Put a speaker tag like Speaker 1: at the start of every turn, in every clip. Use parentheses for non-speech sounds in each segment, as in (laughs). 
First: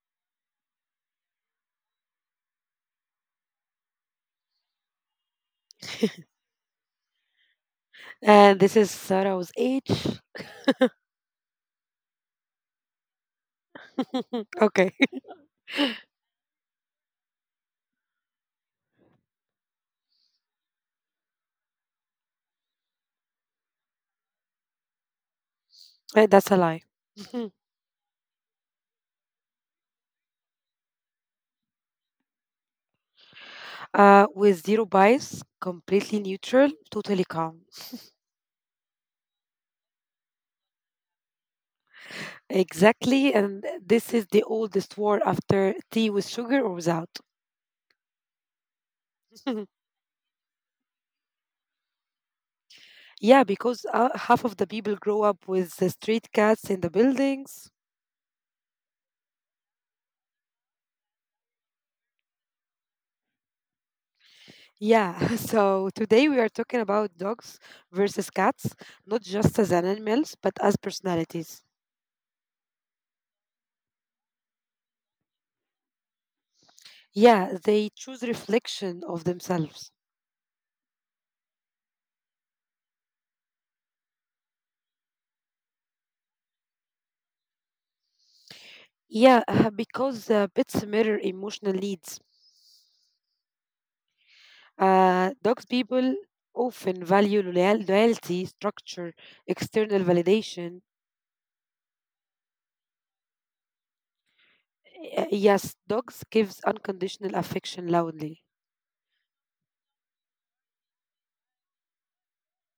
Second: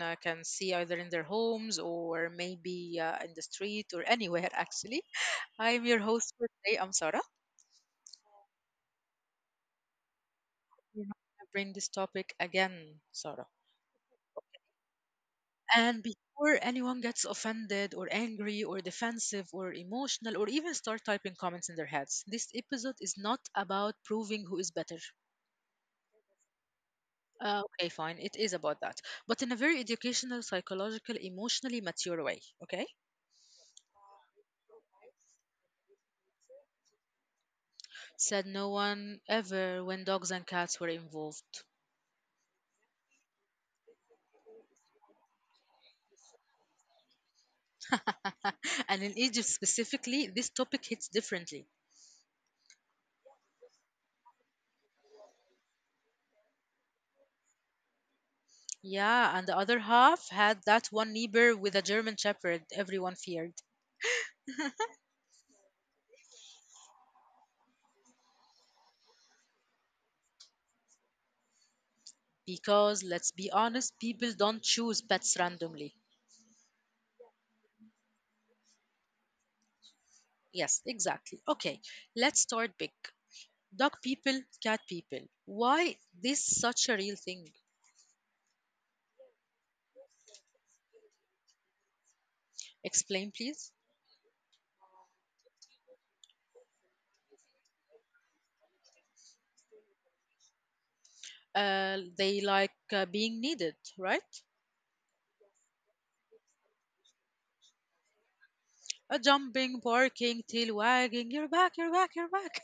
Speaker 1: can see either in their homes or maybe in the street or anywhere, actually. I'm your host for today. I'm Sarah.
Speaker 2: And this is Sarah's age.
Speaker 1: We're not going to bring this topic again, Sarah.
Speaker 2: Okay, (laughs)
Speaker 1: And before anyone gets offended or angry or defensive or emotional or even start typing comments in their heads, this episode is not about proving who is better.
Speaker 2: That's a lie. (laughs)
Speaker 1: Okay, fine. It is about that, but in a very educational, psychological, emotionally mature way. Okay,
Speaker 2: With zero bias, completely neutral, totally calm.
Speaker 1: said no one ever when dogs and cats were involved.
Speaker 2: Exactly, and this is the oldest war after tea with sugar or without.
Speaker 1: (laughs) And in Egypt
Speaker 2: (laughs)
Speaker 1: specifically, this topic hits differently.
Speaker 2: Yeah, because half of the people grow up with the street cats in the buildings.
Speaker 1: Yeah, and the other half had that one neighbor with a German Shepherd everyone feared.
Speaker 2: Yeah, (laughs) so today we are talking about dogs versus cats, not just as animals, but as personalities.
Speaker 1: Because, let's be honest, people don't choose pets randomly.
Speaker 2: Yeah, they choose reflection of themselves.
Speaker 1: Yes, exactly. Okay, let's start big. Dog people, cat people. Why this such a real thing?
Speaker 2: Yeah, (laughs) because pets mirror emotional needs.
Speaker 1: Explain, please.
Speaker 2: Dogs people often value loyalty, structure, external validation.
Speaker 1: They like being needed, right?
Speaker 2: Yes, dogs gives unconditional affection loudly.
Speaker 1: Jumping, barking, tail wagging, you're back, you're back, you're back.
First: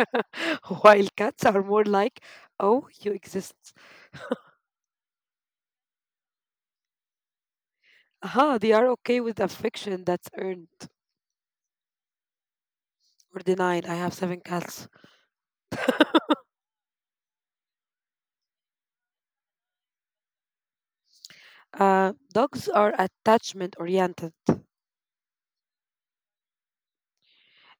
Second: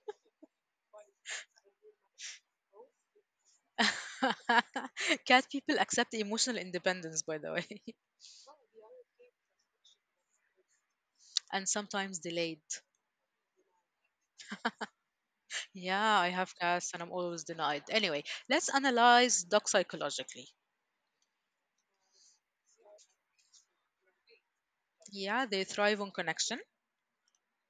Speaker 2: (laughs) While cats are more like, "Oh, you exist."
Speaker 1: (laughs) Cat people accept emotional independence, by the way.
Speaker 2: Aha, they are okay with affection that's earned
Speaker 1: (laughs) And sometimes delayed.
Speaker 2: or denied. I have seven cats.
Speaker 1: Yeah, I have cats and I'm always denied. Anyway, let's analyze dogs psychologically.
Speaker 2: Dogs are attachment oriented.
Speaker 1: Yeah, they thrive on connection.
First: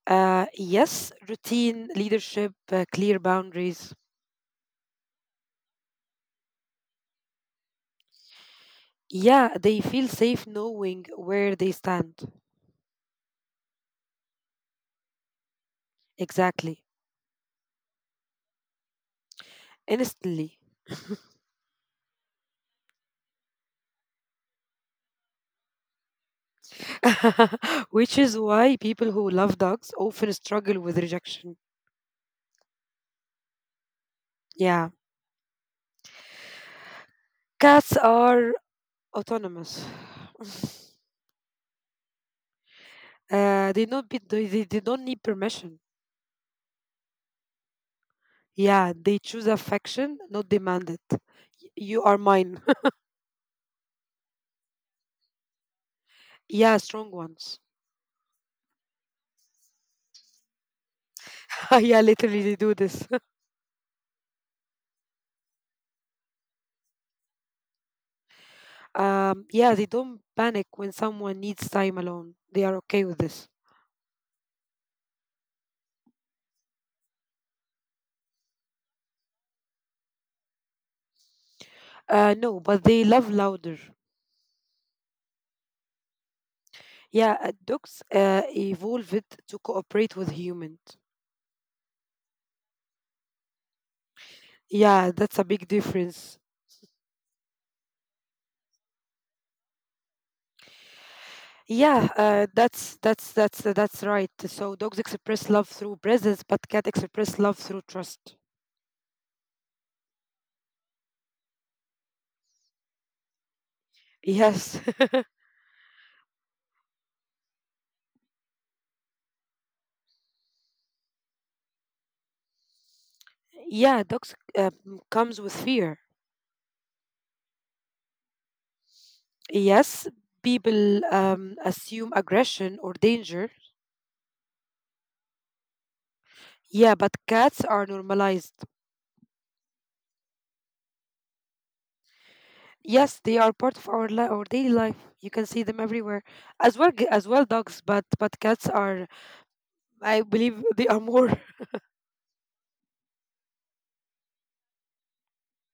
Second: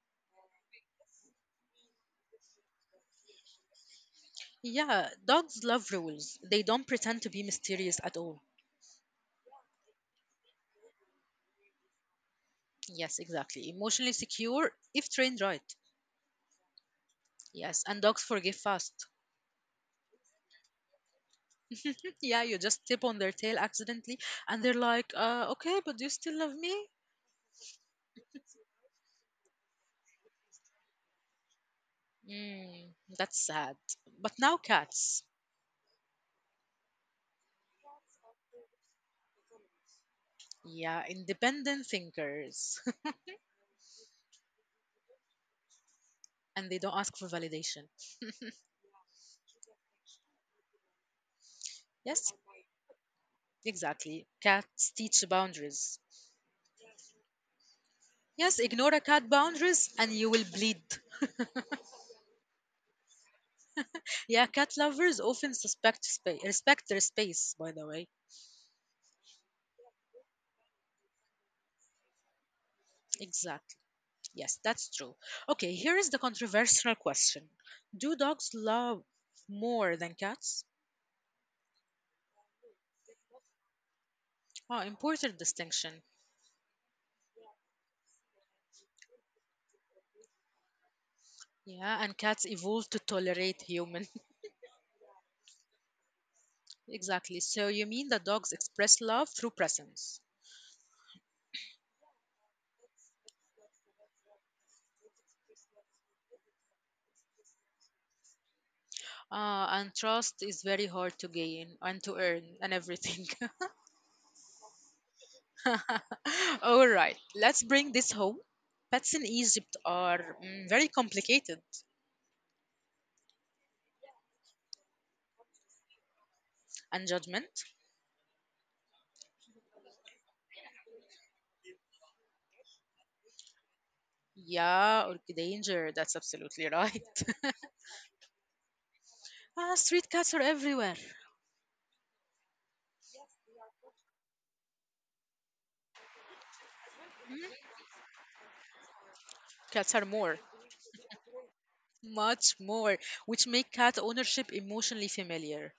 Speaker 2: Yes, routine, leadership, clear boundaries.
Speaker 1: Yeah, dogs love rules. They don't pretend to be mysterious at all.
Speaker 2: Yeah, they feel safe knowing where they stand.
Speaker 1: Yes, exactly. Emotionally secure if trained right.
Speaker 2: Exactly.
Speaker 1: Yes, and dogs forgive fast.
Speaker 2: Instantly.
Speaker 1: Yeah, you just tip on their tail accidentally, and they're like, okay, but do you still love me?
Speaker 2: (laughs) Which is why people who love dogs often struggle with rejection.
Speaker 1: Mm, that's sad. But now
Speaker 2: Yeah.
Speaker 1: cats,
Speaker 2: Cats are autonomous. (sighs)
Speaker 1: yeah, independent thinkers.
Speaker 2: Uh, they don't need permission.
Speaker 1: (laughs) And they don't ask for validation.
Speaker 2: Yeah, they choose affection, not demand it. You are
Speaker 1: Yes,
Speaker 2: mine.
Speaker 1: exactly. Cats teach boundaries.
Speaker 2: (laughs) Yeah, strong ones.
Speaker 1: Yes, ignore a cat boundaries and you will bleed.
Speaker 2: (laughs) Yeah, literally they do this. (laughs)
Speaker 1: Yeah, cat lovers often respect their space, by the way.
Speaker 2: Yeah, they don't panic when someone needs time alone. They are okay with this.
Speaker 1: Exactly. Yes, that's true. Okay, here is the controversial question. Do dogs love more than cats?
Speaker 2: No, but they love louder.
Speaker 1: Oh, important distinction.
Speaker 2: Yeah, dogs evolved to cooperate with humans.
Speaker 1: Yeah, and cats evolved to tolerate human.
Speaker 2: Yeah, that's a big difference.
Speaker 1: (laughs) Exactly. So you mean that dogs express love through presence.
Speaker 2: Yeah, that's right. So dogs express love through presence, but cat express love through trust.
Speaker 1: Ah, and trust is very hard to gain and to earn and everything.
Speaker 2: Yes. (laughs)
Speaker 1: (laughs) All right, let's bring this home. Pets in Egypt are mm, very complicated
Speaker 2: Yeah, dogs comes with fear.
Speaker 1: and judgment.
Speaker 2: Yes, people assume aggression or danger.
Speaker 1: Yeah, or danger. That's absolutely
Speaker 2: Yeah,
Speaker 1: right.
Speaker 2: but cats are normalized.
Speaker 1: (laughs) Ah, street cats are everywhere.
Speaker 2: Yes, they are part of our daily life. You can see them everywhere, as well
Speaker 1: Hmm?
Speaker 2: dogs, but
Speaker 1: Cats are
Speaker 2: I
Speaker 1: more.
Speaker 2: believe, they are more. (laughs)
Speaker 1: Much more, which make cat ownership emotionally familiar.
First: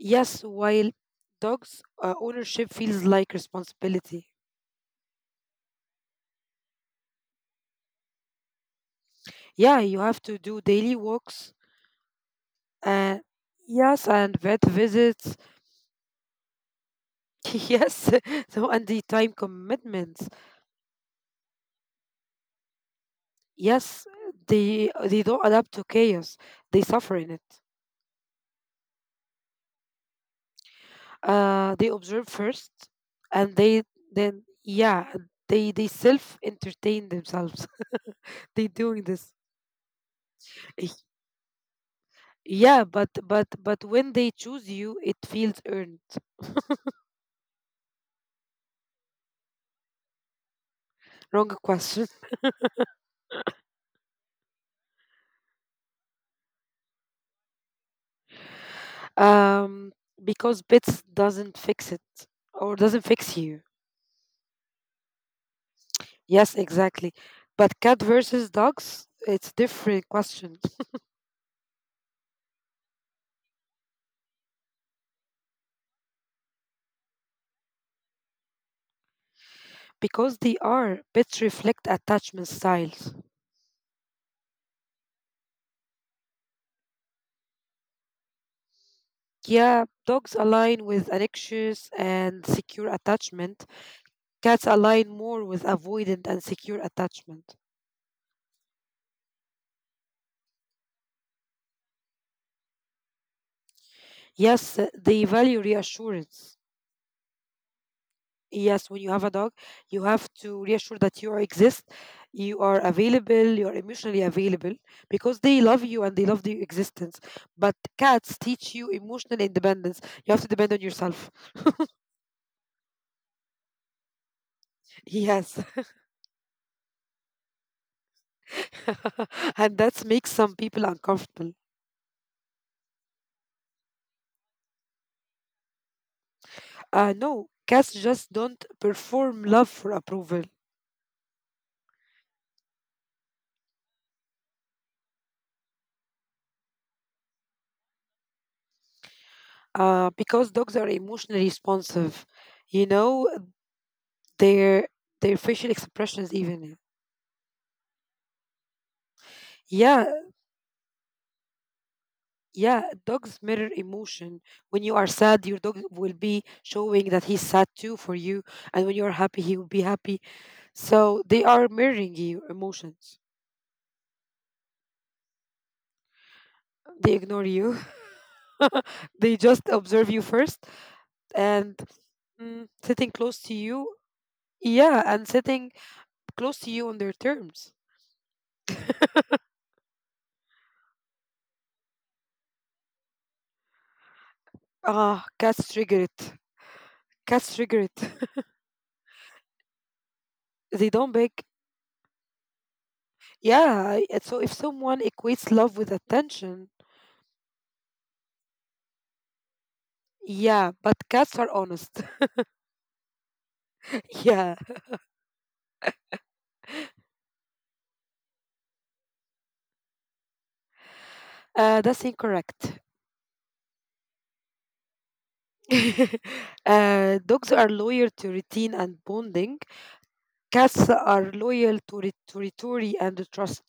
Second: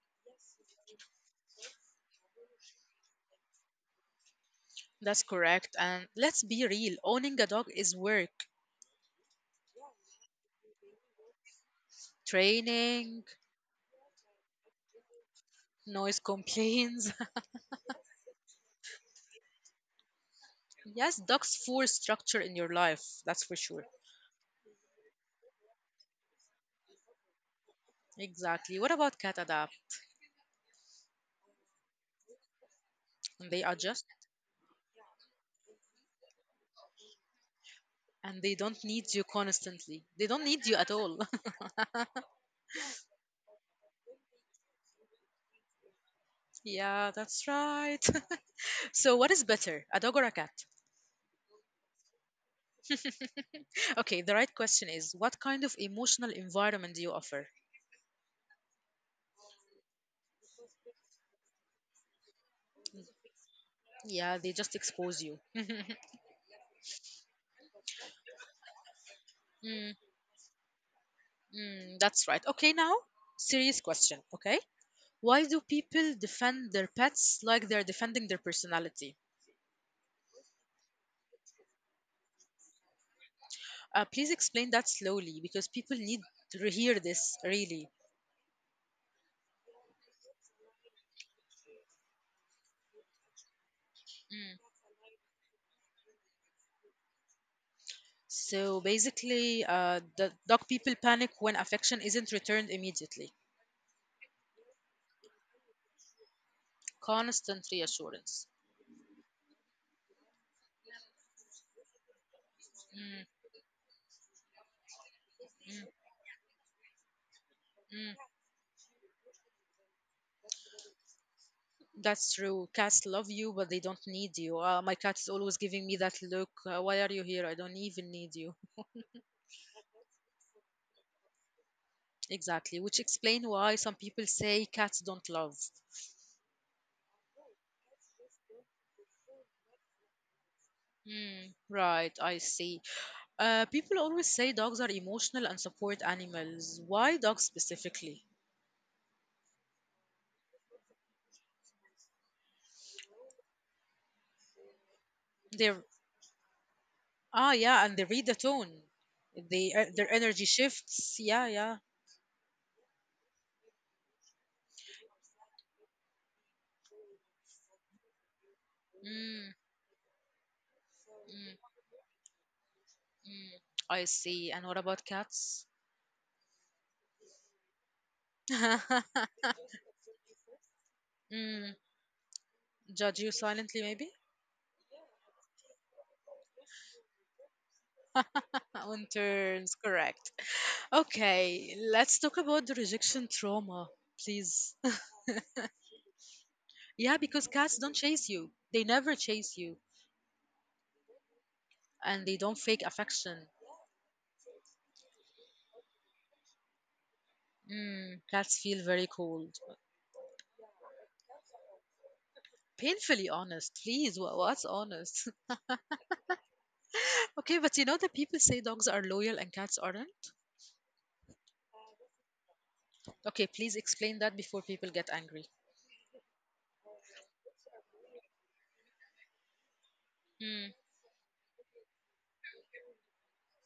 Speaker 2: Yes, while dogs ownership feels like responsibility.
Speaker 1: That's correct. And let's be real, owning a dog is work.
Speaker 2: Yeah, you have to do daily walks, and
Speaker 1: Training,
Speaker 2: yes, and vet visits.
Speaker 1: noise complaints.
Speaker 2: (laughs) Yes, (laughs) so and the time commitments.
Speaker 1: (laughs) Yes, dogs force structure in your life, that's for sure.
Speaker 2: Yes, they don't adapt to chaos. They suffer in it.
Speaker 1: Exactly. What about cat adapt?
Speaker 2: They observe first, and
Speaker 1: They
Speaker 2: they
Speaker 1: adjust
Speaker 2: then yeah, they self entertain themselves.
Speaker 1: and they
Speaker 2: (laughs) They
Speaker 1: don't
Speaker 2: doing
Speaker 1: need you
Speaker 2: this.
Speaker 1: constantly. They don't need you
Speaker 2: Eh,
Speaker 1: at all. (laughs)
Speaker 2: yeah, but when they choose you it feels earned.
Speaker 1: Yeah, that's right. (laughs) So what is better, a dog or a cat?
Speaker 2: Wrong question.
Speaker 1: Okay, the right question is what kind of emotional environment do you offer?
Speaker 2: um because bits doesn't fix it, or doesn't fix you.
Speaker 1: Yeah, they just expose you. (laughs)
Speaker 2: Yes, exactly, but cat versus dogs it's
Speaker 1: Mm,
Speaker 2: different question.
Speaker 1: mm, that's right. Okay, now, serious question, okay? Why do people defend their pets like they're defending their personality?
Speaker 2: Because they are bits reflect attachment styles.
Speaker 1: Please explain that slowly because people need to hear this, really.
Speaker 2: Yeah, dogs align with an anxious and secure attachment.
Speaker 1: Mm.
Speaker 2: Cats align more with avoidant and secure attachment.
Speaker 1: So basically, the dog people panic when affection isn't returned immediately.
Speaker 2: Yes, they value reassurance.
Speaker 1: Constant reassurance.
Speaker 2: Yes, when you have a dog, you have to reassure that you are exist, you are
Speaker 1: Mm,
Speaker 2: available, you are emotionally available, because they
Speaker 1: mm,
Speaker 2: love you and they love the existence. But
Speaker 1: mm.
Speaker 2: cats teach you emotional independence. You have to depend on yourself.
Speaker 1: That's true. Cats love you, but they don't need you. My cat is always
Speaker 2: Yes.
Speaker 1: giving me that look. Why are you here? I don't even need you.
Speaker 2: (laughs) And that makes some people uncomfortable.
Speaker 1: Exactly, which explain why some people say cats don't love.
Speaker 2: No, cats just don't perform love for approval.
Speaker 1: Mm, right, I see. People always say dogs are emotional and support animals. Why dogs specifically?
Speaker 2: Because dogs are emotionally responsive. You know, their their facial
Speaker 1: They're
Speaker 2: expressions even.
Speaker 1: Ah, yeah, and they read the tone. They
Speaker 2: Yeah,
Speaker 1: their energy shifts. Yeah, yeah.
Speaker 2: yeah, dogs mirror emotion. When you are sad, your dog will be showing that he's sad too for you, and when you are happy,
Speaker 1: Mm,
Speaker 2: he will be happy. So they
Speaker 1: mm,
Speaker 2: are mirroring your emotions.
Speaker 1: mm. I see. And what about cats?
Speaker 2: They ignore you. (laughs)
Speaker 1: (laughs)
Speaker 2: They just observe you first,
Speaker 1: Mm,
Speaker 2: and sitting
Speaker 1: judge you
Speaker 2: close to
Speaker 1: silently,
Speaker 2: you,
Speaker 1: maybe?
Speaker 2: yeah, and sitting close to you on their terms.
Speaker 1: On terms, correct. Okay, let's talk about the rejection trauma, please.
Speaker 2: Ah, cats trigger it.
Speaker 1: Yeah, because
Speaker 2: Cats trigger
Speaker 1: cats don't
Speaker 2: it.
Speaker 1: chase you. They never chase you,
Speaker 2: (laughs) They don't beg.
Speaker 1: and they don't fake affection.
Speaker 2: Yeah, so if someone equates love with attention,
Speaker 1: Mm, cats feel very cold.
Speaker 2: yeah, but cats are honest.
Speaker 1: Painfully honest,
Speaker 2: (laughs)
Speaker 1: please.
Speaker 2: Yeah,
Speaker 1: What's honest? (laughs) Okay, but you know that people say dogs are loyal and cats aren't?
Speaker 2: that's incorrect.
Speaker 1: Okay, please explain that before people get angry.
Speaker 2: (laughs) Dogs are loyal to routine and bonding.
Speaker 1: Mm,
Speaker 2: Cats are loyal to to territory and the trust.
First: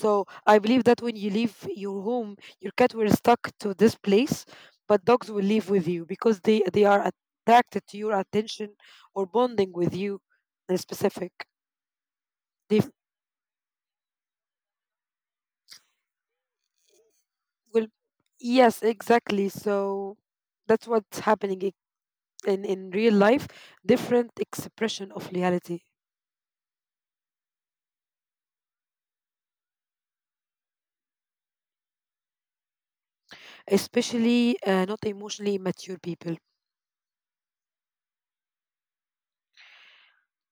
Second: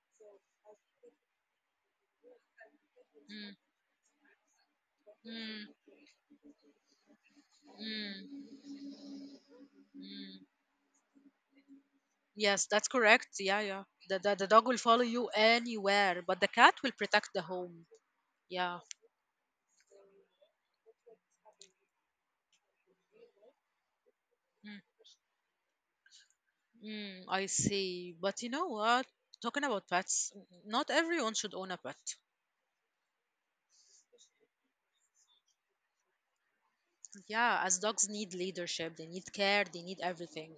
Speaker 2: So I believe that when you leave your home, your cat will stuck
Speaker 1: mm,
Speaker 2: to this place, but dogs will live
Speaker 1: mm,
Speaker 2: with you because they are attracted to your
Speaker 1: mm,
Speaker 2: attention or bonding with you
Speaker 1: mm.
Speaker 2: in specific.
Speaker 1: Yes,
Speaker 2: They
Speaker 1: that's
Speaker 2: f-
Speaker 1: correct. Yeah, yeah. The dog will follow you anywhere, but the cat will protect the home.
Speaker 2: will,
Speaker 1: Yeah.
Speaker 2: yes, exactly. So that's what's happening in real life. Different expression of reality,
Speaker 1: Mm, I see. But you know what? Talking about pets, not everyone should own a pet.
Speaker 2: especially not emotionally mature people,
Speaker 1: Yeah, as dogs need leadership, they need care, they need everything.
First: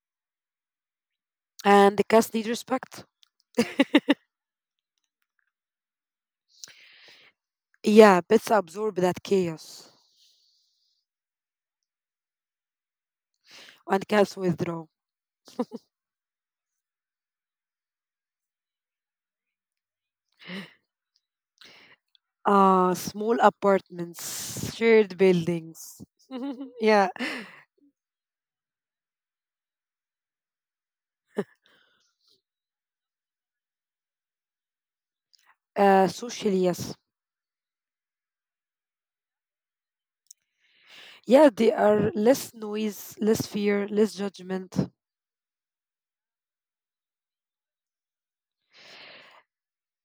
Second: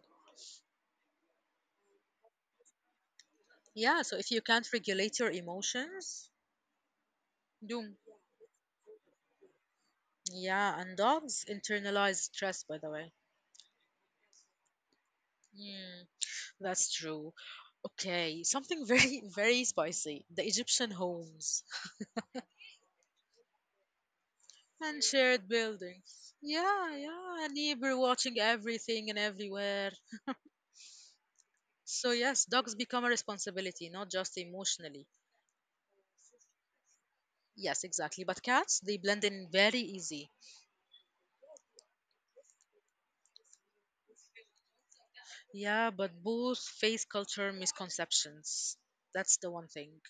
Speaker 2: and the cats need respect.
Speaker 1: Yeah, so if you can't regulate your emotions, doom.
Speaker 2: Yeah, pets absorb that chaos,
Speaker 1: Yeah, and dogs internalize stress, by the way.
Speaker 2: and cats withdraw.
Speaker 1: Mm, that's true. Okay, something very, (laughs) very spicy. The Egyptian homes.
Speaker 2: Small apartments,
Speaker 1: (laughs) And
Speaker 2: shared
Speaker 1: shared
Speaker 2: buildings.
Speaker 1: buildings.
Speaker 2: (laughs)
Speaker 1: Yeah,
Speaker 2: Yeah,
Speaker 1: yeah, a neighbor watching everything and everywhere. So yes, dogs become a responsibility, not just emotionally.
Speaker 2: socially, yes.
Speaker 1: Yes, exactly. But cats, they blend in very easy.
Speaker 2: Yeah, they are less noise, less fear, less judgment.
Speaker 1: Yeah, but both face culture misconceptions. That's the one thing.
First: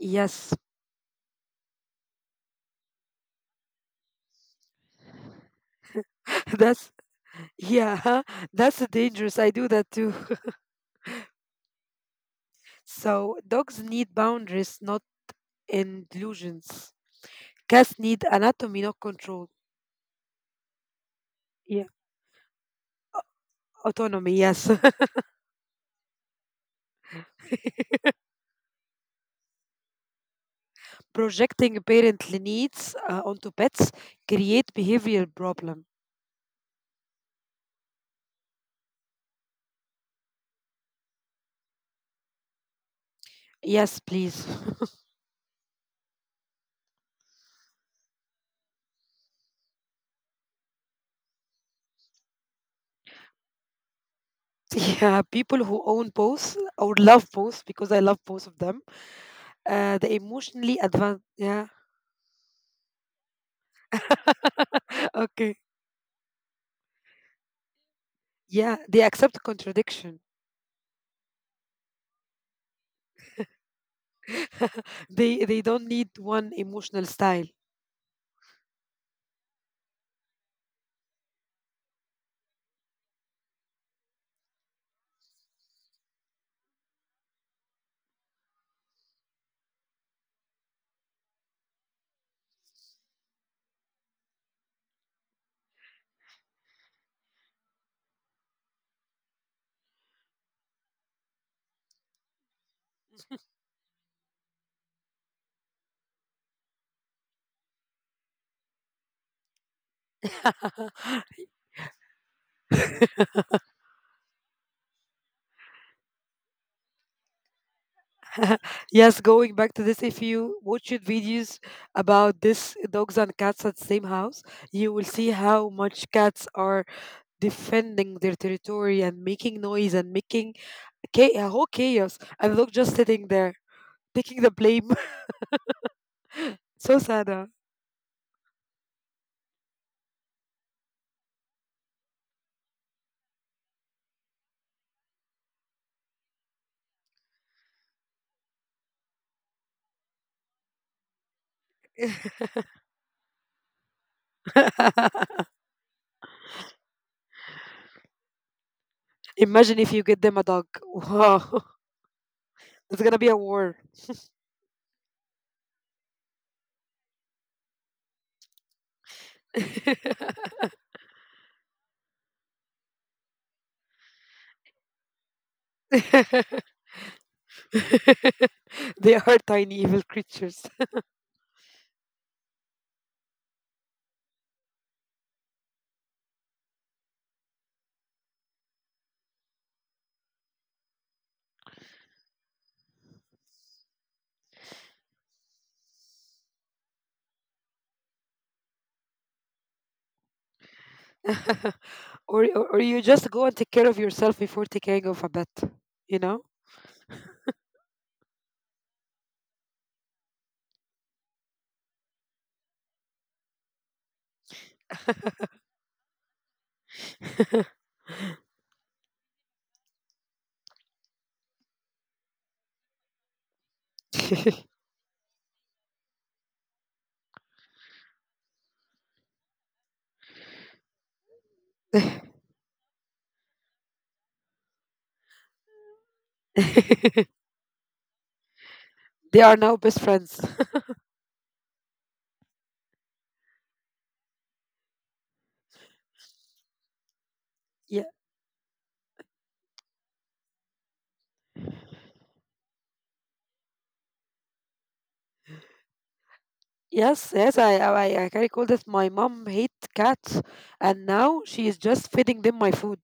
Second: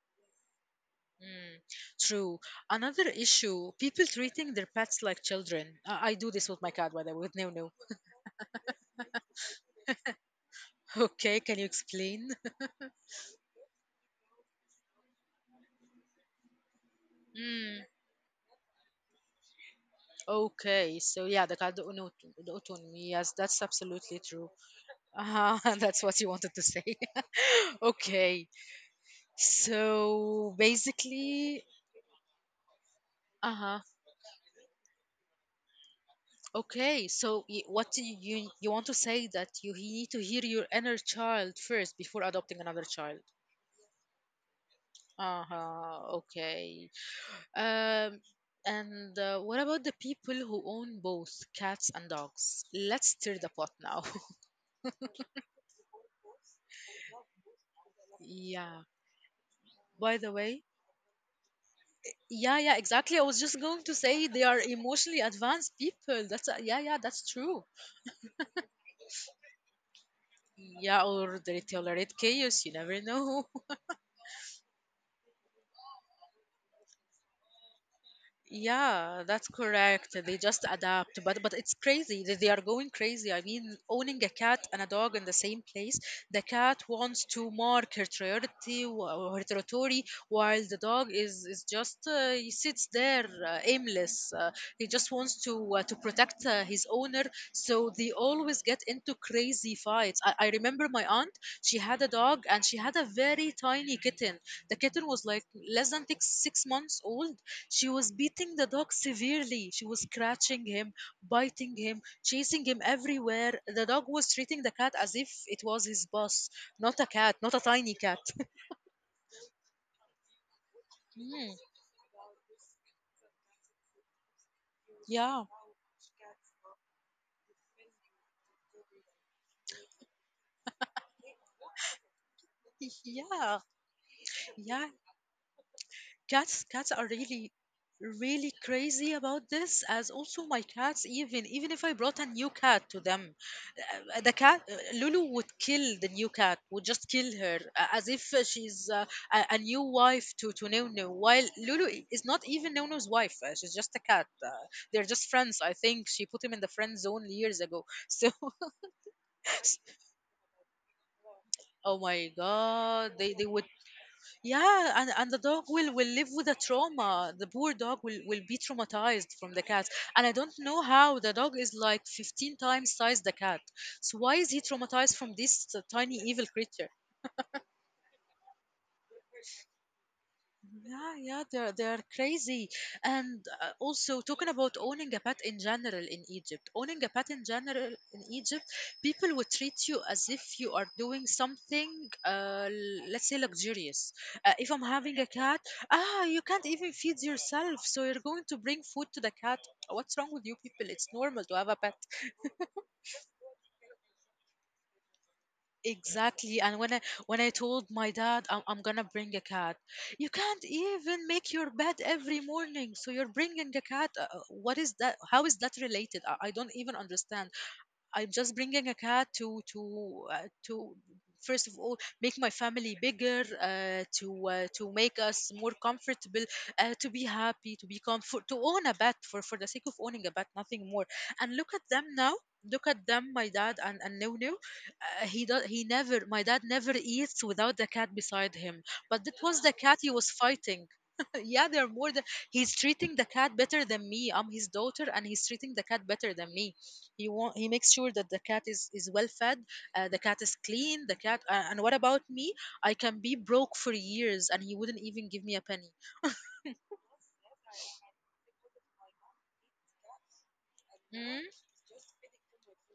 Speaker 2: Yes,
Speaker 1: Mm, true. Another issue, people treating their pets like children. I do this
Speaker 2: (laughs)
Speaker 1: with my cat,
Speaker 2: that's,
Speaker 1: by the way, with Nunu. (laughs)
Speaker 2: yeah, (laughs) that's dangerous. I do that too. (laughs)
Speaker 1: Okay, can you explain? (laughs)
Speaker 2: So, dogs need boundaries, not inclusions.
Speaker 1: Mm,
Speaker 2: Cats need anatomy, not control.
Speaker 1: okay, so yeah, the cat, the
Speaker 2: Yeah,
Speaker 1: Uno- the autonomy. Yes, that's absolutely
Speaker 2: autonomy,
Speaker 1: true.
Speaker 2: yes.
Speaker 1: Uh-huh, (laughs) that's what you wanted to say. (laughs) Okay, so basically,
Speaker 2: Projecting parent needs onto
Speaker 1: uh huh.
Speaker 2: pets create behavioral problem.
Speaker 1: Okay, so what do you want to say that you need to hear your inner child first before adopting another child?
Speaker 2: Yes, please.
Speaker 1: Uh huh. Okay. Um, and what about the people who own both cats and dogs? Let's stir the pot now.
Speaker 2: (laughs) Yeah, people who own both or love both because I love
Speaker 1: (laughs)
Speaker 2: both of them.
Speaker 1: Yeah.
Speaker 2: They
Speaker 1: By the way,
Speaker 2: emotionally advanced. Yeah.
Speaker 1: yeah, yeah, exactly. I was just going to say they are
Speaker 2: (laughs)
Speaker 1: emotionally
Speaker 2: Okay.
Speaker 1: advanced people. That's yeah, yeah, that's true.
Speaker 2: Yeah, they accept contradiction.
Speaker 1: Yeah, or they tolerate chaos. You never know.
Speaker 2: They don't need one emotional style.
Speaker 1: Yeah, that's correct. They just adapt, but it's crazy. They are going crazy. I mean, owning a cat and a dog in the same place. The cat wants to mark her territory, or her territory, while the dog is just he sits there aimless. He just wants to protect his owner. So they always get into crazy fights. I remember my aunt. She had a dog and she had a very tiny kitten. The kitten was like less than six months old. She was beating the dog severely. She was scratching him,
Speaker 2: (laughs)
Speaker 1: biting him, chasing him everywhere. The dog was treating the cat as if it was his boss, not a cat, not a tiny cat. (laughs)
Speaker 2: Yes, going back to this, if you watch your videos
Speaker 1: Mm,
Speaker 2: about this dogs and cats at the same house, you will see
Speaker 1: yeah,
Speaker 2: how much cats are defending their territory and making noise and making a whole chaos, and look just
Speaker 1: (laughs)
Speaker 2: sitting there
Speaker 1: yeah,
Speaker 2: taking the blame.
Speaker 1: yeah. Cats,
Speaker 2: (laughs)
Speaker 1: cats
Speaker 2: So
Speaker 1: are
Speaker 2: sad.
Speaker 1: really, really crazy about this. As also my cats, even if I brought a new cat to them, the cat Lulu would kill the new cat, would just kill her as if she's a new wife to Nono. While Lulu is not even Nono's wife, she's just a cat. They're just
Speaker 2: (laughs)
Speaker 1: friends. I think she put him in the friend zone years ago. (laughs) So,
Speaker 2: Imagine
Speaker 1: s-
Speaker 2: if you get them a dog, wow.
Speaker 1: oh my
Speaker 2: (laughs) It's
Speaker 1: god,
Speaker 2: gonna be
Speaker 1: they
Speaker 2: a
Speaker 1: they would
Speaker 2: war.
Speaker 1: yeah, and the dog will live with a trauma. The poor dog will be traumatized from the cat, and I don't know how the dog is like 15 times size the cat. So why is he traumatized from this tiny evil creature?
Speaker 2: (laughs) They are tiny evil creatures.
Speaker 1: Yeah, yeah, they're crazy. And also talking about owning a pet in general in Egypt, owning a pet in general in Egypt, people would treat you as if you are doing something, let's say luxurious. If I'm having a cat, ah, you can't even feed yourself, so you're going to bring food to the cat. What's wrong with you people? It's normal to have a
Speaker 2: (laughs)
Speaker 1: pet.
Speaker 2: Or you just go and take care of yourself before taking care of a pet, you know.
Speaker 1: Exactly. And when I told my dad I'm gonna bring a cat, you can't even make your bed every morning. So you're bringing a cat. What is that? How is that related? I don't even understand. I'm just bringing a cat to to first of all make my family bigger,
Speaker 2: (laughs)
Speaker 1: to make us more comfortable, to be happy, to be comfort, to own a bed for the sake of owning a bed, nothing more. And look at them now. Look at them, my dad and Nunu. He does he never My dad never
Speaker 2: (laughs)
Speaker 1: eats without the cat beside him, but
Speaker 2: They
Speaker 1: that
Speaker 2: are
Speaker 1: was
Speaker 2: now
Speaker 1: the
Speaker 2: best
Speaker 1: cat he
Speaker 2: friends.
Speaker 1: was fighting. (laughs) Yeah, they're more than he's treating the cat better than me. I'm his daughter and he's treating the cat better than me. He want he makes
Speaker 2: Yeah.
Speaker 1: sure that the cat is well fed, the cat is clean, the cat and what about me? I can be broke for years and he wouldn't even give me a penny.
Speaker 2: Yes, yes, I can recall that my mom hate cats, and now
Speaker 1: Mm?
Speaker 2: she is just feeding them my food.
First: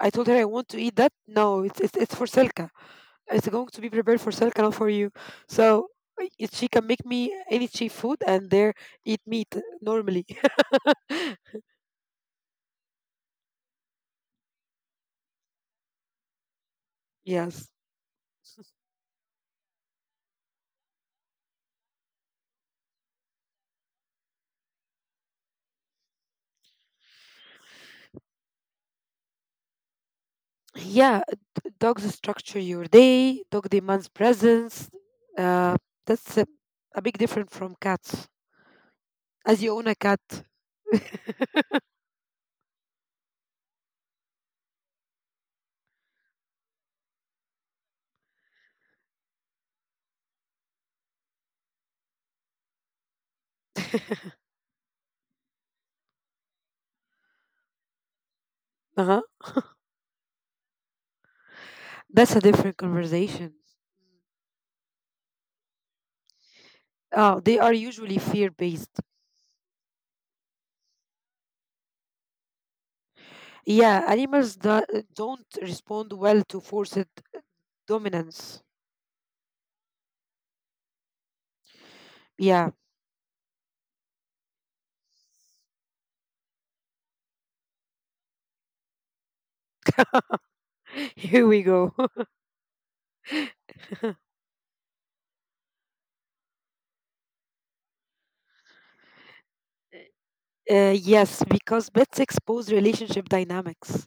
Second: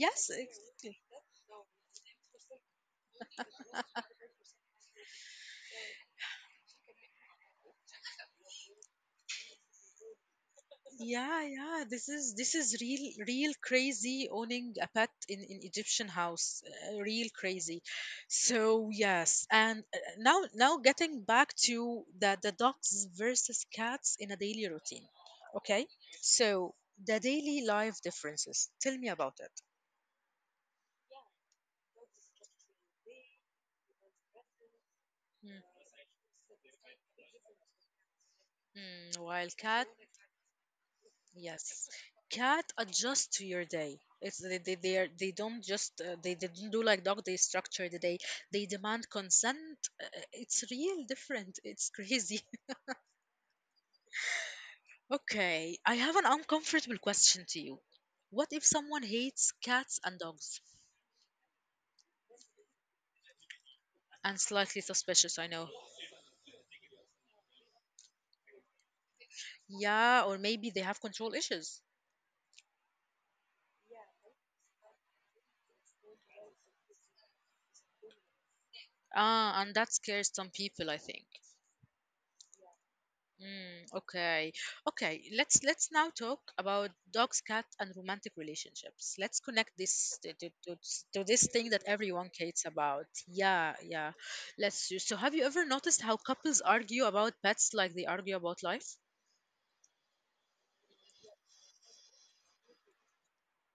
Speaker 2: I told
Speaker 1: Yes,
Speaker 2: her I want to
Speaker 1: exactly.
Speaker 2: eat that. No, it's for Selka. It's going to be prepared for Selka, not for you. So she can make me any cheap food, and there eat meat normally.
Speaker 1: Yeah,
Speaker 2: (laughs)
Speaker 1: yeah. This is real crazy owning a pet in Egyptian house. Real
Speaker 2: Yes.
Speaker 1: crazy. So yes, and now getting back to the dogs versus cats in a daily routine. Okay, so the daily life differences. Tell me about it.
Speaker 2: Yeah, dogs structure your day. Dog demands presence.
Speaker 1: Mm.
Speaker 2: Uh, that's a big difference from cats.
Speaker 1: Mm,
Speaker 2: As
Speaker 1: wild
Speaker 2: you own
Speaker 1: cat.
Speaker 2: a cat.
Speaker 1: Yes, cat adjust to your day. It's they don't just they don't do like dog. They structure the day. They demand consent. It's real different. It's crazy. (laughs) Okay, I have an uncomfortable question to you. What if
Speaker 2: Uh
Speaker 1: someone
Speaker 2: huh.
Speaker 1: hates cats and dogs
Speaker 2: That's a different conversation.
Speaker 1: and slightly suspicious? I know.
Speaker 2: Oh, they are usually fear-based.
Speaker 1: Yeah, or maybe they have control issues.
Speaker 2: Yeah, animals don't respond well to forced dominance.
Speaker 1: Ah, and that scares some people, I think.
Speaker 2: Yeah,
Speaker 1: Mm, okay. Okay, let's now talk about dogs, cat, and romantic relationships. Let's connect this to, to, to,
Speaker 2: (laughs) here
Speaker 1: to
Speaker 2: we
Speaker 1: this
Speaker 2: go.
Speaker 1: thing that
Speaker 2: (laughs)
Speaker 1: everyone cares about. Yeah, yeah. Let's do. So have you ever noticed how couples argue about pets like they argue about life?
Speaker 2: Yes, because pets expose relationship dynamics.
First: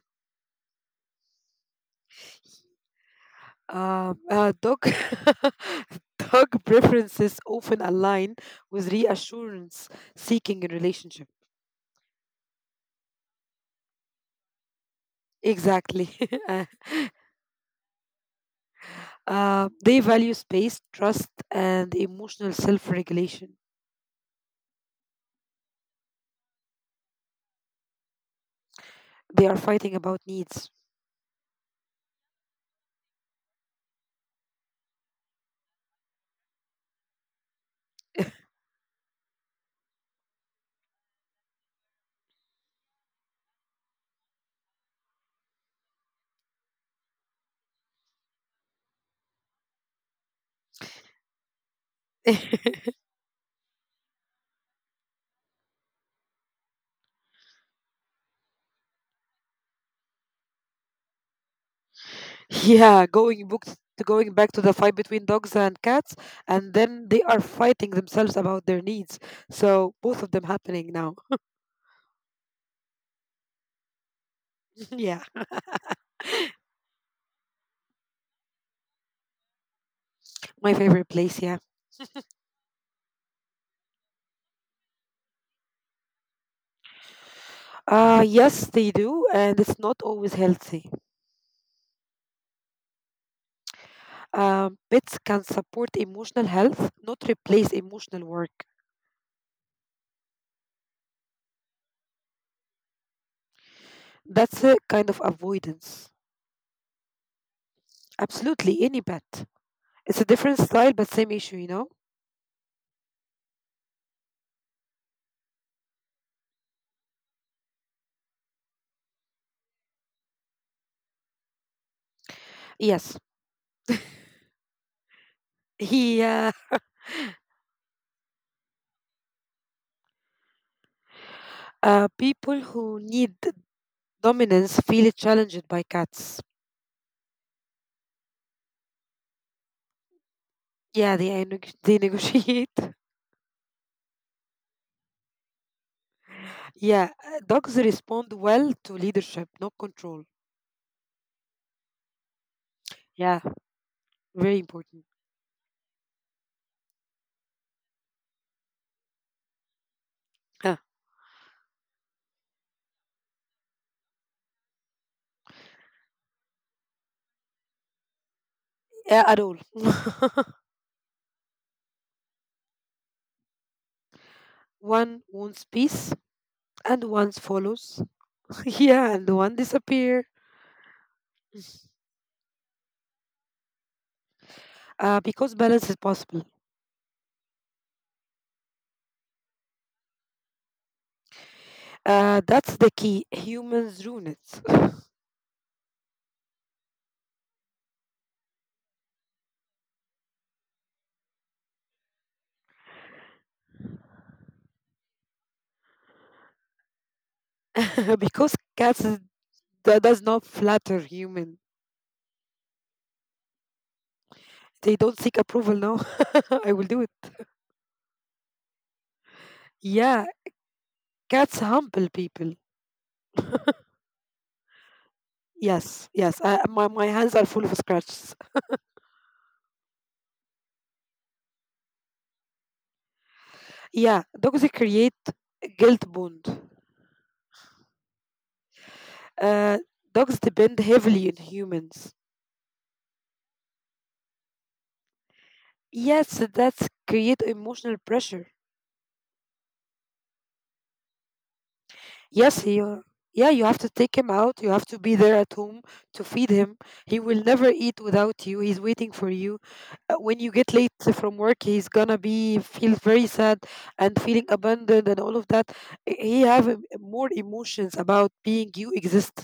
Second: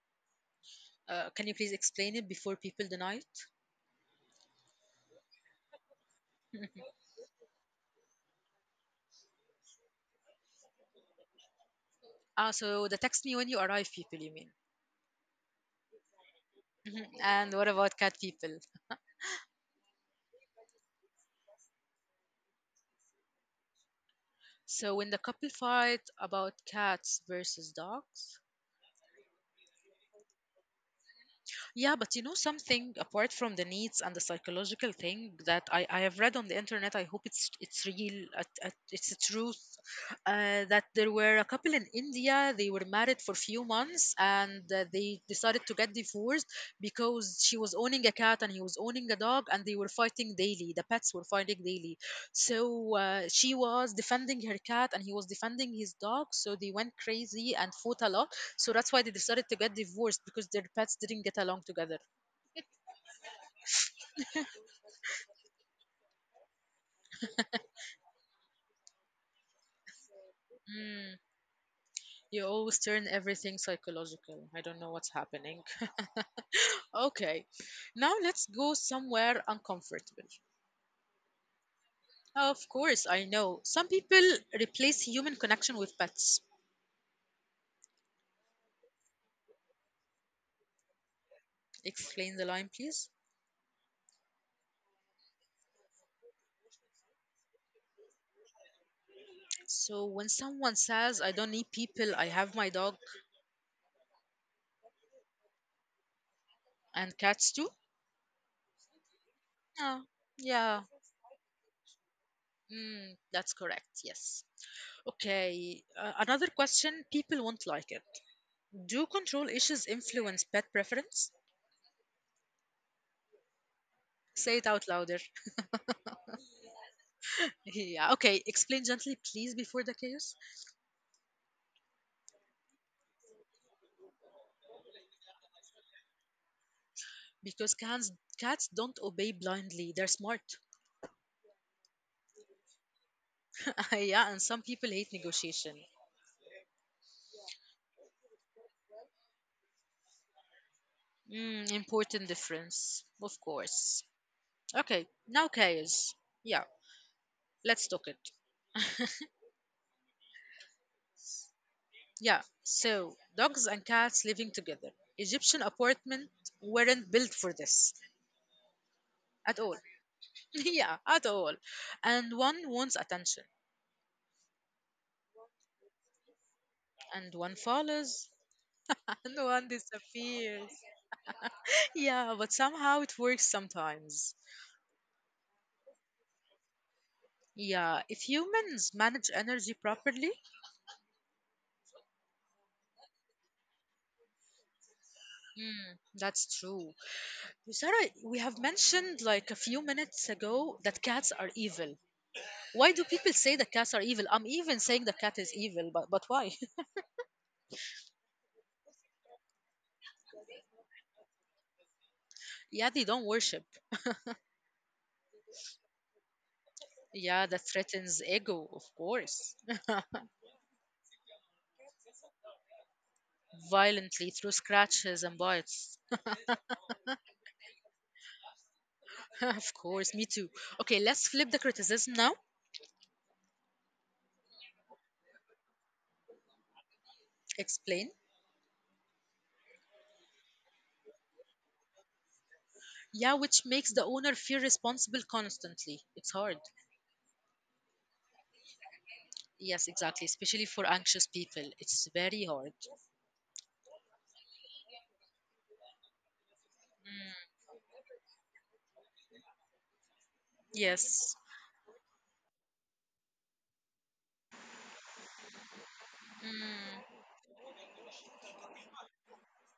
Speaker 1: Can you please explain it before people deny it?
Speaker 2: Dog, (laughs) dog
Speaker 1: (laughs)
Speaker 2: preferences often align with reassurance seeking in relationship.
Speaker 1: Ah, so the text me when you arrive people, you mean?
Speaker 2: Exactly. (laughs) Uh,
Speaker 1: Mhm. And what about cat people?
Speaker 2: they value space, trust, and emotional self-regulation.
Speaker 1: So when the couple fight about cats versus dogs,
Speaker 2: They are fighting about needs.
Speaker 1: yeah, but you know something apart from the needs and the psychological thing that I have read on the internet. I hope it's real. It's the truth that there were a couple in India. They were married for few months and they decided to get divorced because she was owning a cat and he was owning a dog, and they were fighting daily. The pets were fighting daily.
Speaker 2: (laughs)
Speaker 1: So she was defending her cat and he was defending his dog. So they went crazy and fought a lot, so that's why they decided to get divorced because their pets didn't get along together.
Speaker 2: Yeah, going books to going back to the fight between dogs and cats, and then they are fighting themselves about their needs. So both of them happening now.
Speaker 1: Mm, you always turn everything psychological. I
Speaker 2: (laughs)
Speaker 1: don't know
Speaker 2: Yeah,
Speaker 1: what's happening. Okay, now let's go somewhere uncomfortable.
Speaker 2: my favorite place. Yeah.
Speaker 1: Of course, I know. Some people replace human connection with pets.
Speaker 2: Yes, they do, and it's not always healthy.
Speaker 1: Explain the line, please.
Speaker 2: Pets can support emotional health, not replace emotional work.
Speaker 1: So when someone says, I don't need people, I have my dog
Speaker 2: That's a kind of avoidance.
Speaker 1: and cats too.
Speaker 2: Absolutely, any pet.
Speaker 1: Yeah,
Speaker 2: It's a different
Speaker 1: yeah.
Speaker 2: style, but same issue. You know.
Speaker 1: Mm, that's correct, yes. Okay, another question people won't like it. Do control issues influence pet preference?
Speaker 2: Yes.
Speaker 1: Say it out louder.
Speaker 2: He, uh,
Speaker 1: (laughs) Yeah, okay. Explain gently, please, before the chaos.
Speaker 2: People who need dominance feel challenged by cats.
Speaker 1: Because cats don't obey blindly. They're smart.
Speaker 2: Yeah, they, they negotiate.
Speaker 1: (laughs) Yeah, and some people hate negotiation.
Speaker 2: (laughs) Yeah, dogs respond well to leadership, not control.
Speaker 1: Mm, important difference,
Speaker 2: Yeah,
Speaker 1: of course.
Speaker 2: very important.
Speaker 1: Okay, now chaos. Yeah, let's talk it.
Speaker 2: Yeah,
Speaker 1: Yeah, so dogs and cats living together. Egyptian apartment weren't built for this
Speaker 2: yeah,
Speaker 1: at
Speaker 2: at all.
Speaker 1: all. (laughs) Yeah, at all. And one wants attention
Speaker 2: One wants peace and
Speaker 1: and one
Speaker 2: one
Speaker 1: follows,
Speaker 2: follows. (laughs)
Speaker 1: (laughs) and
Speaker 2: Yeah, and
Speaker 1: one
Speaker 2: one disappear.
Speaker 1: disappears. Yeah, but somehow it works sometimes.
Speaker 2: Because balance is possible.
Speaker 1: Yeah, if humans manage energy properly,
Speaker 2: That's the key. Humans ruin it.
Speaker 1: mm, that's true. Sarah, we have mentioned like a few minutes ago that cats are evil. Why do people say that cats are evil? I'm even saying the cat is evil, but why?
Speaker 2: (laughs) Because does not flatter human.
Speaker 1: (laughs) Yeah, they don't worship.
Speaker 2: They don't seek approval. No, (laughs) I will do it.
Speaker 1: Yeah, that threatens ego, of course. (laughs)
Speaker 2: Yeah, cats humble people.
Speaker 1: Violently through scratches and bites.
Speaker 2: Yes, yes. My hands are full of scratches.
Speaker 1: (laughs) Of course, me too. Okay, let's flip the criticism now.
Speaker 2: Yeah, dogs create guilt bond.
Speaker 1: Explain.
Speaker 2: Uh, Dogs depend heavily on humans.
Speaker 1: Yeah, which makes the owner feel responsible constantly. It's hard.
Speaker 2: Yes, that's create emotional pressure.
Speaker 1: Yes, exactly. Especially for anxious people, it's very hard.
Speaker 2: Yes, you. Yeah, you have to take him out. You have to be there at home to feed him.
Speaker 1: Mm,
Speaker 2: He will never eat without you. He's waiting for you. When you get late
Speaker 1: yes.
Speaker 2: from work, he's gonna be feel very sad and feeling abandoned and all of that. He
Speaker 1: Mm,
Speaker 2: have more emotions about being you exist.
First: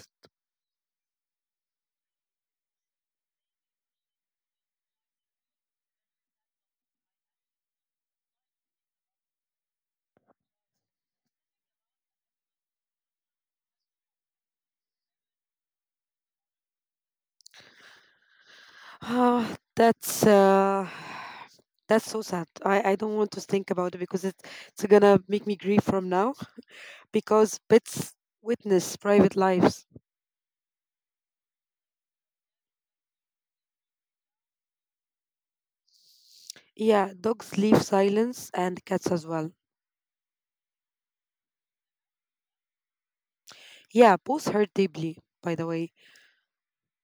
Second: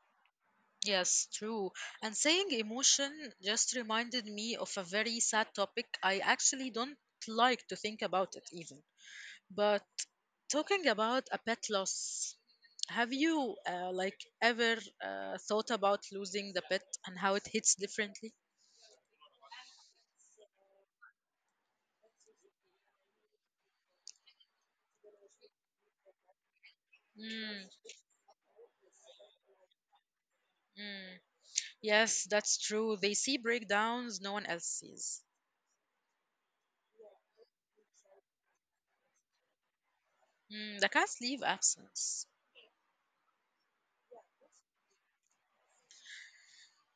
Speaker 1: yes, true. And saying emotion just reminded me of a very sad topic. I actually don't like to think about it even. But talking about a pet loss, have you like ever thought about losing the pet and how it hits differently?
Speaker 2: Oh, that's uh, that's so sad. I don't want to think about it because it's gonna make me grieve from now because
Speaker 1: Mm,
Speaker 2: pets witness private lives.
Speaker 1: mm. Yes, that's true. They see breakdowns no one else sees.
Speaker 2: Yeah, dogs leave silence and cats as well.
Speaker 1: Mm, the cats leave absence.
Speaker 2: Yeah, both hurt deeply, by the way.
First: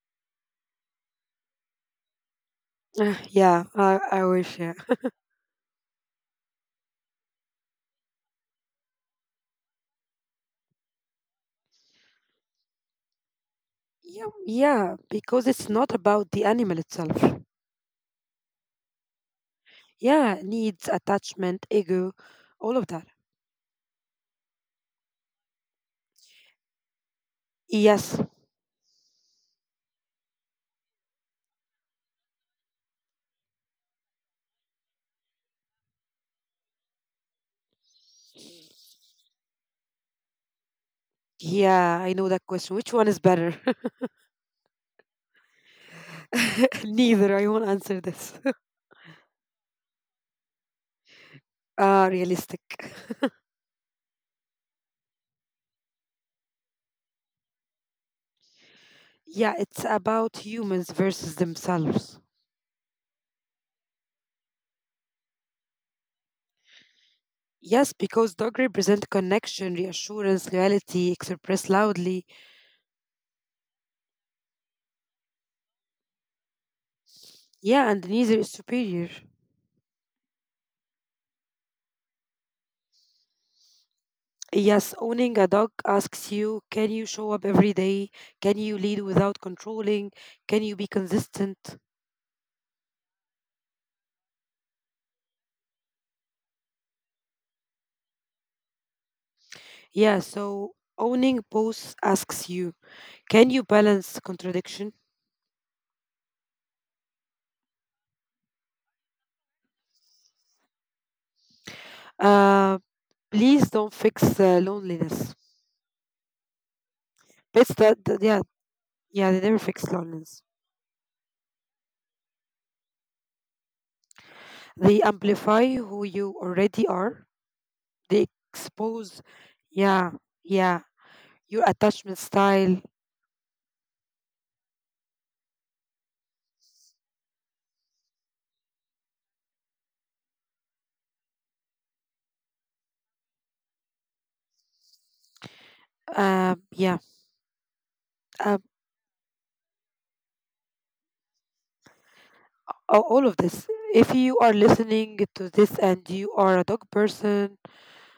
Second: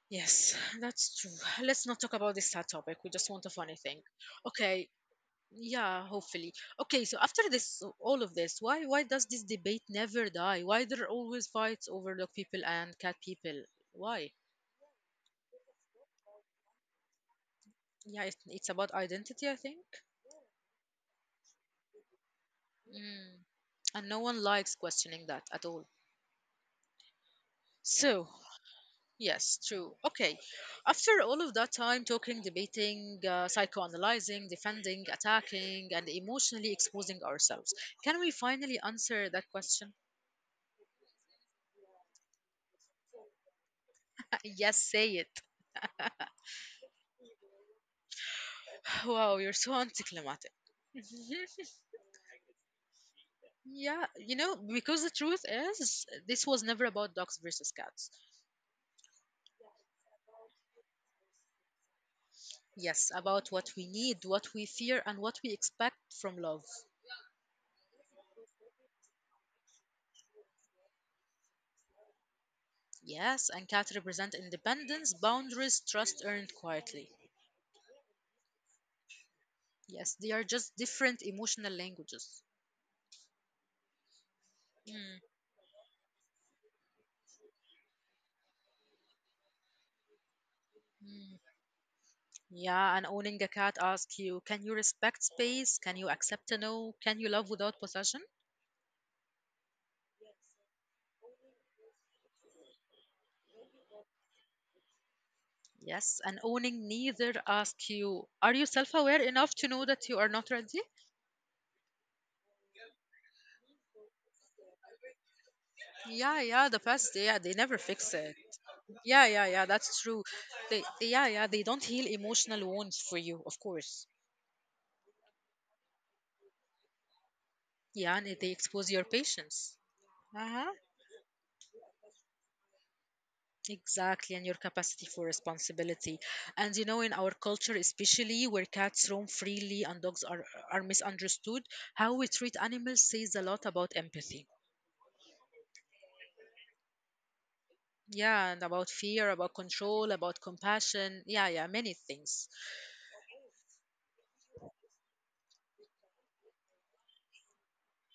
Speaker 1: Yes, (laughs) that's true. Let's not talk about this sad topic.
Speaker 2: (sighs)
Speaker 1: We
Speaker 2: Ah,
Speaker 1: just want a
Speaker 2: yeah,
Speaker 1: funny thing.
Speaker 2: I wish. Yeah.
Speaker 1: Okay, yeah, hopefully. Okay, so after this, all of this, why does this debate never die? Why there are always fights over dog people and cat people?
Speaker 2: Yeah,
Speaker 1: Why?
Speaker 2: yeah, because it's not about the animal itself.
Speaker 1: Yeah, it's about identity, I think.
Speaker 2: Yeah, needs, attachment, ego, all of that.
Speaker 1: Mm, and no one likes questioning that at all.
Speaker 2: Yes.
Speaker 1: So, yes, true. Okay. After all of that time talking, debating, psychoanalyzing, defending, attacking, and emotionally exposing ourselves, can we finally answer that question? (laughs)
Speaker 2: Yeah, I know that question. Which one is better? (laughs)
Speaker 1: Yes, say it.
Speaker 2: (laughs) Neither. I won't answer this. (laughs)
Speaker 1: (sighs) Wow, you're so anticlimactic. (laughs) Mhm.
Speaker 2: Realistic.
Speaker 1: Yeah, you know, because the truth is, this was never about dogs versus cats.
Speaker 2: Yeah, it's about humans versus themselves.
Speaker 1: Yes, about what we need, what we fear, and what we expect from love.
Speaker 2: Yes, because dog represent connection, reassurance, loyalty, expressed loudly.
Speaker 1: Yes, and cats represent independence, boundaries, trust earned quietly.
Speaker 2: Yeah, and neither is superior.
Speaker 1: Yes, they are just different emotional languages.
Speaker 2: Yes,
Speaker 1: Mm,
Speaker 2: owning a dog asks you, can you show up every day? Can you lead without controlling? Can you be
Speaker 1: mm.
Speaker 2: consistent?
Speaker 1: Yeah, and owning a cat asks you, can you respect space? Can you accept a no? Can you love without possession?
Speaker 2: Yeah, so owning both asks you, can you balance contradiction?
Speaker 1: Yes, and owning neither asks you, are you self aware enough to know that you are not ready?
Speaker 2: Uh, Please don't fix loneliness.
Speaker 1: Yeah, yeah, the past, yeah, they never
Speaker 2: Pets. That,
Speaker 1: fix
Speaker 2: that
Speaker 1: it.
Speaker 2: yeah,
Speaker 1: Yeah,
Speaker 2: yeah,
Speaker 1: yeah,
Speaker 2: they never
Speaker 1: yeah,
Speaker 2: fix
Speaker 1: that's true.
Speaker 2: loneliness.
Speaker 1: They, yeah, yeah, they don't heal emotional wounds for you, of course.
Speaker 2: They amplify who you already are.
Speaker 1: Yeah, and
Speaker 2: They
Speaker 1: they expose your
Speaker 2: expose,
Speaker 1: patience.
Speaker 2: yeah,
Speaker 1: Uh-huh.
Speaker 2: yeah, your attachment style.
Speaker 1: Exactly, and your capacity for responsibility. And you know, in our culture, especially where cats roam freely and dogs are misunderstood, how we treat animals says a lot about empathy.
Speaker 2: Yeah.
Speaker 1: Yeah,
Speaker 2: um,
Speaker 1: and about fear, about control, about compassion. Yeah, yeah, many things.
Speaker 2: all of this. If you are listening to this and you are a dog person,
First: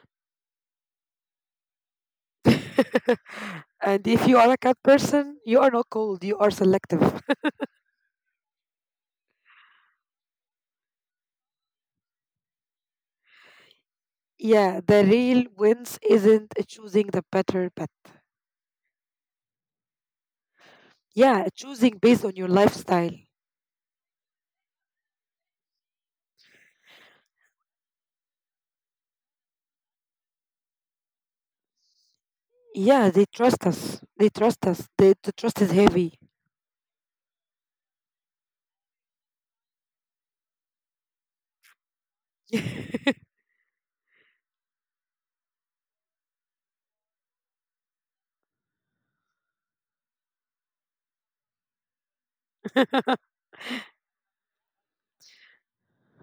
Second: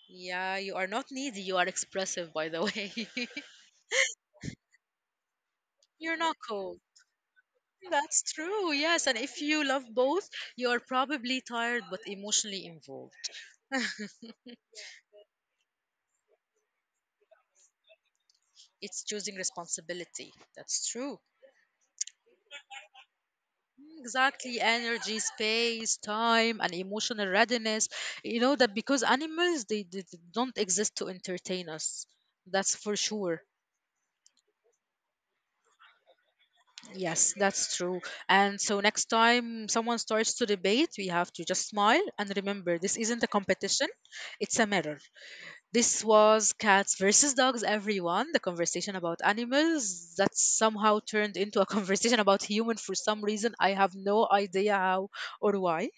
Speaker 1: Yeah, you are not needy, you are expressive, by the way.
Speaker 2: (laughs) and if you are a cat person, you are not
Speaker 1: (laughs) You're
Speaker 2: cold.
Speaker 1: not
Speaker 2: You are
Speaker 1: cold.
Speaker 2: selective.
Speaker 1: That's true, yes. And if you love both, you are probably tired but emotionally involved.
Speaker 2: (laughs) Yeah, the real wins isn't choosing the better pet.
Speaker 1: It's choosing responsibility. That's true.
Speaker 2: Yeah, choosing based on your lifestyle.
Speaker 1: Exactly, energy, space, time, and emotional readiness. You know that because animals they don't exist to entertain us. That's for
Speaker 2: Yeah, they
Speaker 1: sure.
Speaker 2: trust us. They trust us. The trust is heavy.
Speaker 1: Yes, that's true. And so next time someone starts to debate, we have to just smile and remember
Speaker 2: (laughs)
Speaker 1: this isn't a competition, it's a mirror. This was cats versus dogs, everyone. The conversation about animals that somehow turned into a (laughs) conversation about human for some reason. I have no idea how or why.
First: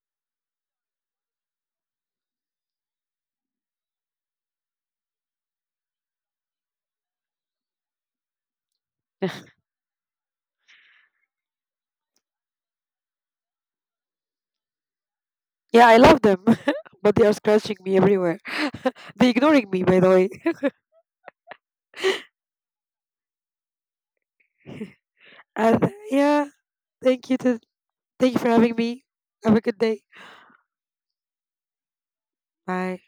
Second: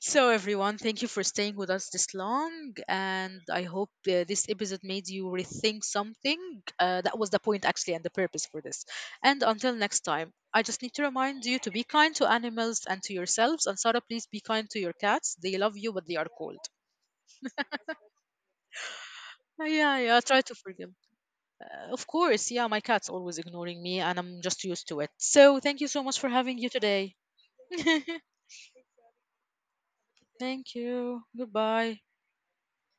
Speaker 1: So, everyone, thank you for staying with us this long. And I hope this episode made you rethink something. That was the point, actually, and the purpose for this. And until next time, I just need to remind you to be kind to animals and to yourselves. And Sarah, please be kind to your cats. They love you, but they are
Speaker 2: Yeah, I
Speaker 1: cold.
Speaker 2: love them, (laughs) but they are scratching me everywhere. (laughs) They're
Speaker 1: Yeah,
Speaker 2: ignoring
Speaker 1: yeah,
Speaker 2: me,
Speaker 1: try
Speaker 2: by
Speaker 1: to
Speaker 2: the way.
Speaker 1: forgive. Of course, yeah, my cat's always ignoring me, and I'm just used to it. So, thank you so much for
Speaker 2: And
Speaker 1: having you
Speaker 2: yeah,
Speaker 1: today.
Speaker 2: thank you to
Speaker 1: (laughs)
Speaker 2: thank you for having me. Have a good day.
Speaker 1: Thank you. Goodbye.
Speaker 2: Bye.